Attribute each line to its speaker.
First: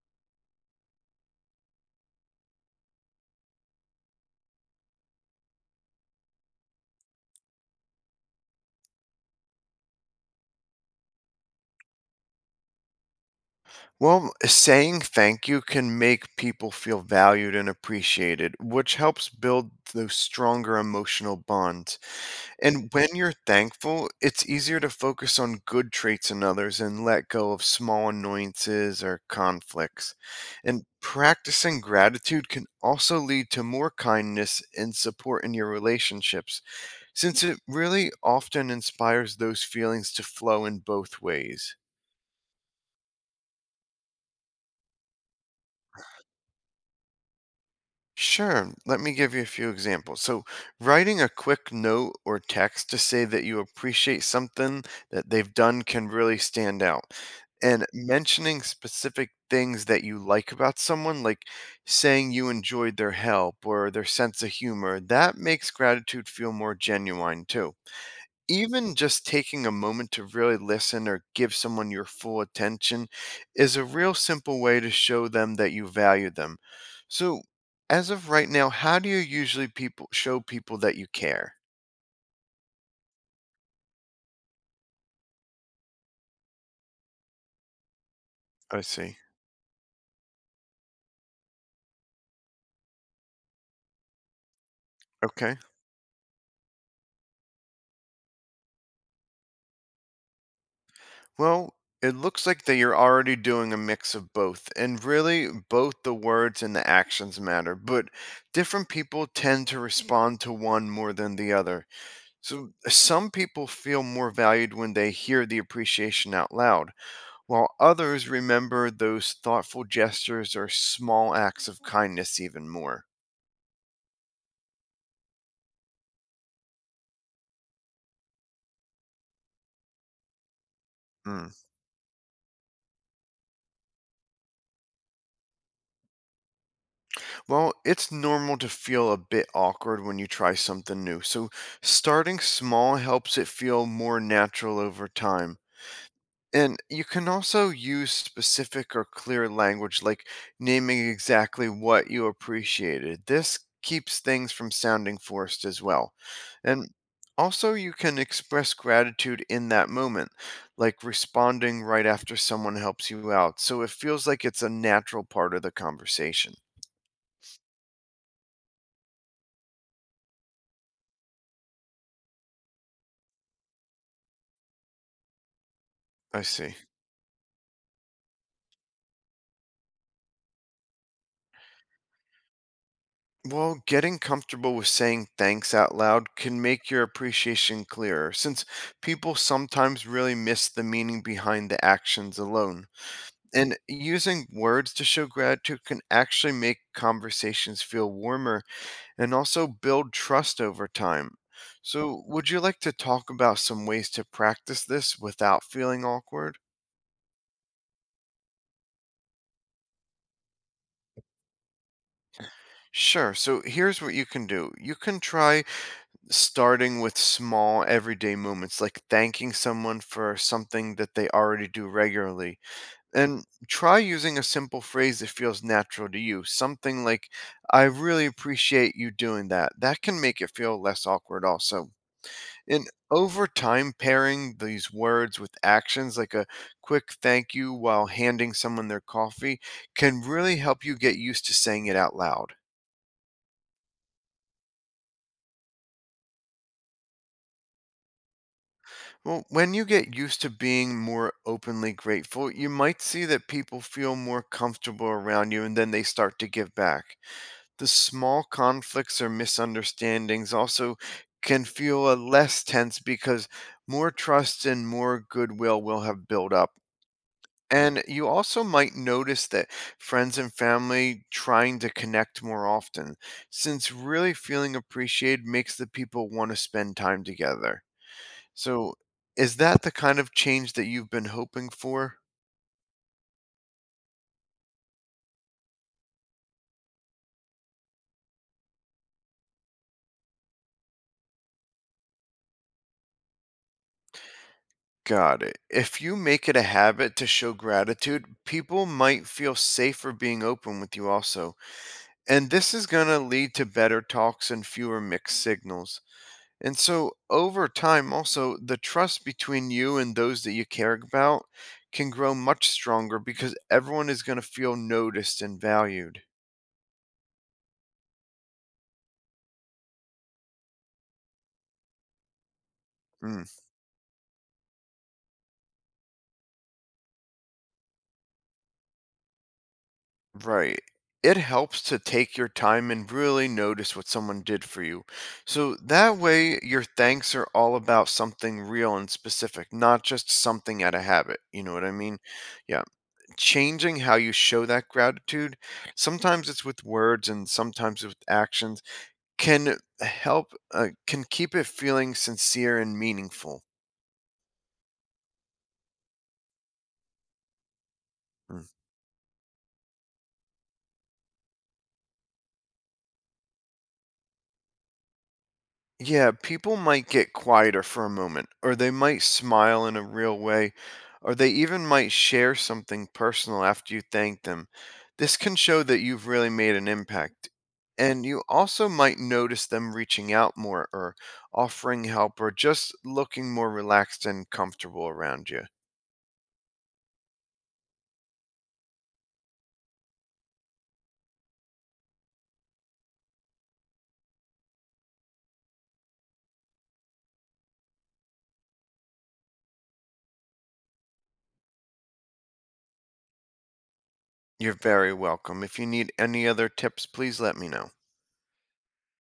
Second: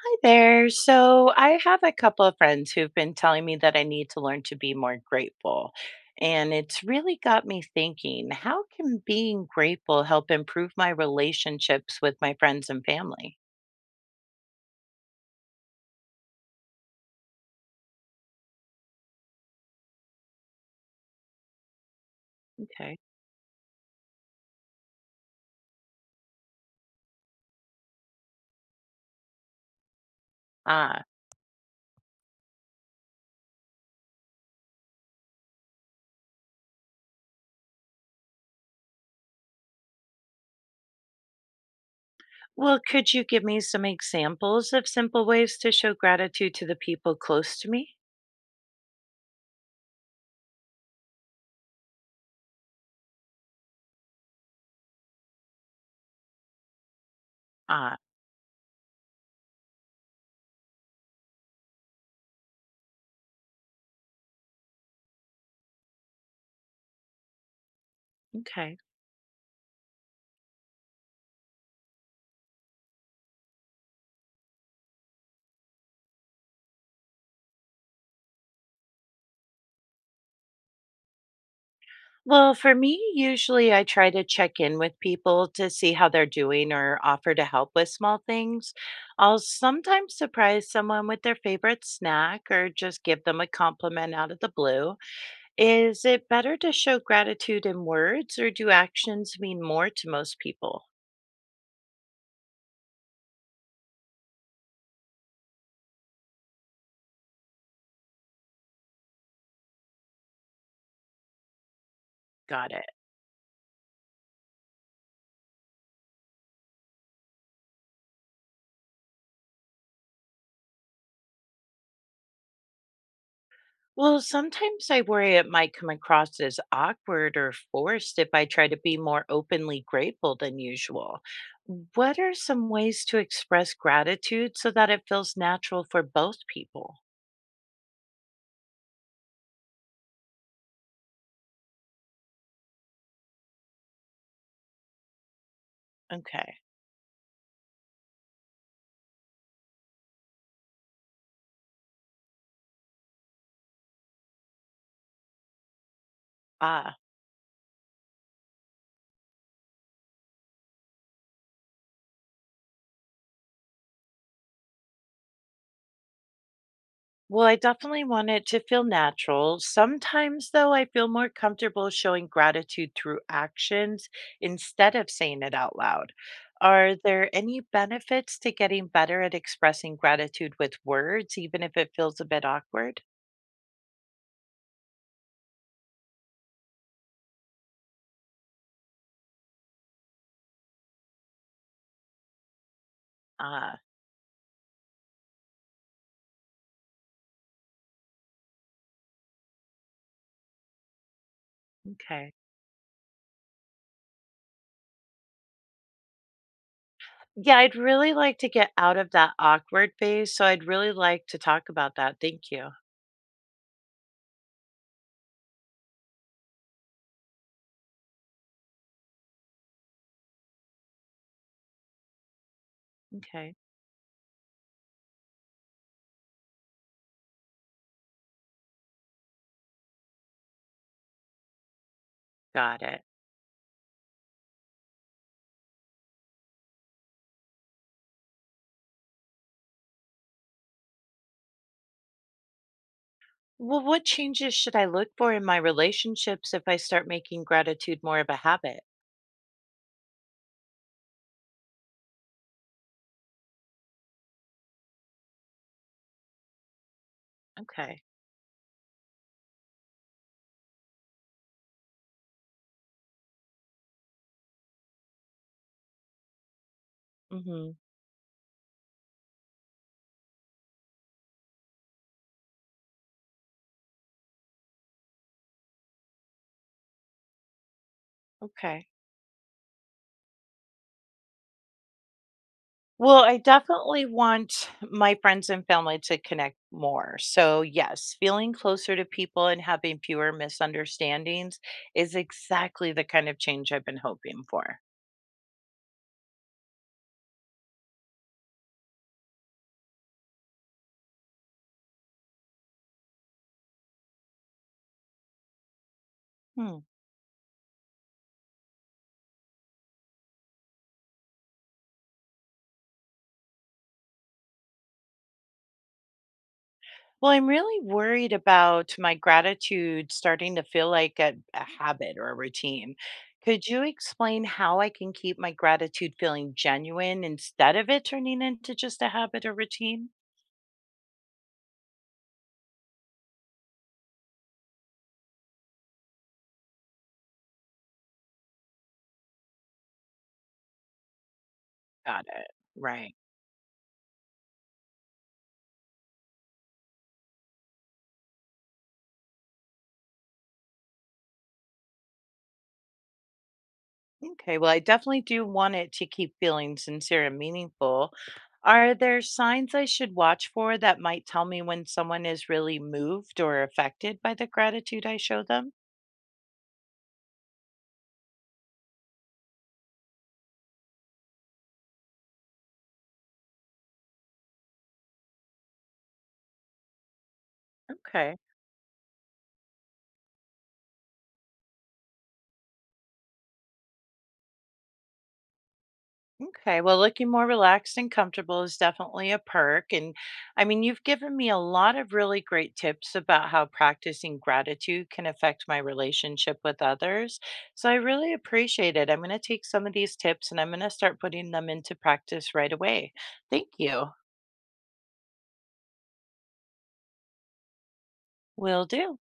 Speaker 1: Hi there. So I have a couple of friends who've been telling me that I need to learn to be more grateful. And it's really got me thinking, how can being grateful help improve my relationships with my friends and family?
Speaker 2: Well, saying thank you can make people feel valued and appreciated, which helps build those stronger emotional bonds. And
Speaker 1: Okay.
Speaker 2: when you're thankful, it's easier to focus on good traits in others and let go of small annoyances or conflicts. And
Speaker 1: Ah,
Speaker 2: practicing gratitude can also lead to more kindness and support in your relationships, since it really often inspires those feelings to flow in both ways.
Speaker 1: well, could you give me some examples of simple ways to show gratitude to the people close to me?
Speaker 2: Sure. Let me give you a few examples. So, writing a quick note or text to say that you appreciate something that they've done can really stand out. And
Speaker 1: Ah,
Speaker 2: mentioning specific things that you like about someone, like saying you enjoyed their help or their sense of humor, that makes gratitude feel more genuine too.
Speaker 1: okay.
Speaker 2: Even just taking a moment to really listen or give someone your full attention is a real simple way to show them that you value them. So, as of right now, how do you usually people show people that you care?
Speaker 1: Well, for me, usually I try to check in with people to see how they're doing or offer to help with small things.
Speaker 2: I see.
Speaker 1: I'll sometimes surprise someone with their favorite snack or just give them a compliment out of the blue.
Speaker 2: Okay.
Speaker 1: Is it better to show gratitude in words or do actions mean more to most people?
Speaker 2: Well, it looks like that you're already doing a mix of both, and really both the words and the actions matter, but different people tend to respond to one more than the other.
Speaker 1: Got
Speaker 2: So
Speaker 1: it.
Speaker 2: some people feel more valued when they hear the appreciation out loud while others remember those thoughtful gestures or small acts of kindness even more.
Speaker 1: Well, sometimes I worry it might come across as awkward or forced if I try to be more openly grateful than usual.
Speaker 2: Mm.
Speaker 1: What are some ways to express gratitude so that it feels natural for both people?
Speaker 2: Well, it's normal to feel a bit awkward when you try something new, so starting small helps it feel more natural over time.
Speaker 1: Okay.
Speaker 2: And you can also use specific or clear language, like naming exactly what you appreciated. This keeps things from sounding forced as well. And
Speaker 1: Ah.
Speaker 2: also, you can express gratitude in that moment, like responding right after someone helps you out. So it feels like it's a natural part of the conversation.
Speaker 1: Well, I definitely want it to feel natural. Sometimes, though, I feel more comfortable showing gratitude through actions instead of saying it out loud.
Speaker 2: I see.
Speaker 1: Are there any benefits to getting better at expressing gratitude with words, even if it feels a bit awkward?
Speaker 2: Well, getting comfortable with saying thanks out loud can make your appreciation clearer, since people sometimes really miss the meaning behind the actions alone. And
Speaker 1: Ah,
Speaker 2: using words to show gratitude can actually make conversations feel warmer and also build trust over time. So,
Speaker 1: okay.
Speaker 2: would you like to talk about some ways to practice this without feeling awkward?
Speaker 1: Yeah, I'd really like to get out of that awkward phase. So I'd really like to talk about that. Thank you.
Speaker 2: Sure. So here's what you can do. You can try starting with small everyday moments like thanking someone for something that they already do regularly and
Speaker 1: Okay,
Speaker 2: try using a simple phrase that feels natural to you, something like, I really appreciate you doing that. That can make it feel less awkward. Also,
Speaker 1: got
Speaker 2: and
Speaker 1: it.
Speaker 2: over time, pairing these words with actions like a quick thank you while handing someone their coffee can really help you get used to saying it out loud.
Speaker 1: Well, what changes should I look for in my relationships if I start making gratitude more of a habit?
Speaker 2: Well, when you get used to being more openly grateful, you might see that people feel more comfortable around you and then they start to give back. The
Speaker 1: Okay.
Speaker 2: small conflicts or misunderstandings also can feel a less tense because more trust and more goodwill will have built up.
Speaker 1: Mhm.
Speaker 2: And you also might notice that friends and family trying to connect more often, since really feeling appreciated makes the people want to spend time together.
Speaker 1: Okay.
Speaker 2: So, is that the kind of change that you've been hoping for?
Speaker 1: Well, I definitely want my friends and family to connect more. So, yes, feeling closer to people and having fewer misunderstandings is exactly the kind of change I've been hoping for.
Speaker 2: Got it. If you make it a habit to show gratitude, people might feel safer being open with you also. And this is going to lead to better talks and fewer mixed signals. And
Speaker 1: Hmm.
Speaker 2: so over time, also, the trust between you and those that you care about can grow much stronger because everyone is going to feel noticed and valued.
Speaker 1: Well, I'm really worried about my gratitude starting to feel like a habit or a routine.
Speaker 2: Mm.
Speaker 1: Could you explain how I can keep my gratitude feeling genuine instead of it turning into just a habit or routine?
Speaker 2: Right. It helps to take your time and really notice what someone did for you. So that way, your thanks are all about something real and specific, not just something out of habit. You know what I mean?
Speaker 1: Got it.
Speaker 2: Yeah.
Speaker 1: Right.
Speaker 2: Changing how you show that gratitude, sometimes it's with words and sometimes with actions, can help, can keep it feeling sincere and meaningful.
Speaker 1: Okay, well, I definitely do want it to keep feeling sincere and meaningful.
Speaker 2: Hmm.
Speaker 1: Are there signs I should watch for that might tell me when someone is really moved or affected by the gratitude I show them?
Speaker 2: Yeah, people might get quieter for a moment, or they might smile in a real way, or they even might share something personal after you thank them. This can show that you've really made an impact. And
Speaker 1: Okay.
Speaker 2: you also might notice them reaching out more, or offering help, or just looking more relaxed and comfortable around you.
Speaker 1: Okay, well, looking more relaxed and comfortable is definitely a perk. And I mean, you've given me a lot of really great tips about how practicing gratitude can affect my relationship with others. So I really appreciate it. I'm going to take some of these tips and I'm going to start putting them into practice right away. Thank you.
Speaker 2: You're very welcome. If you need any other tips, please let me know.
Speaker 1: Will do.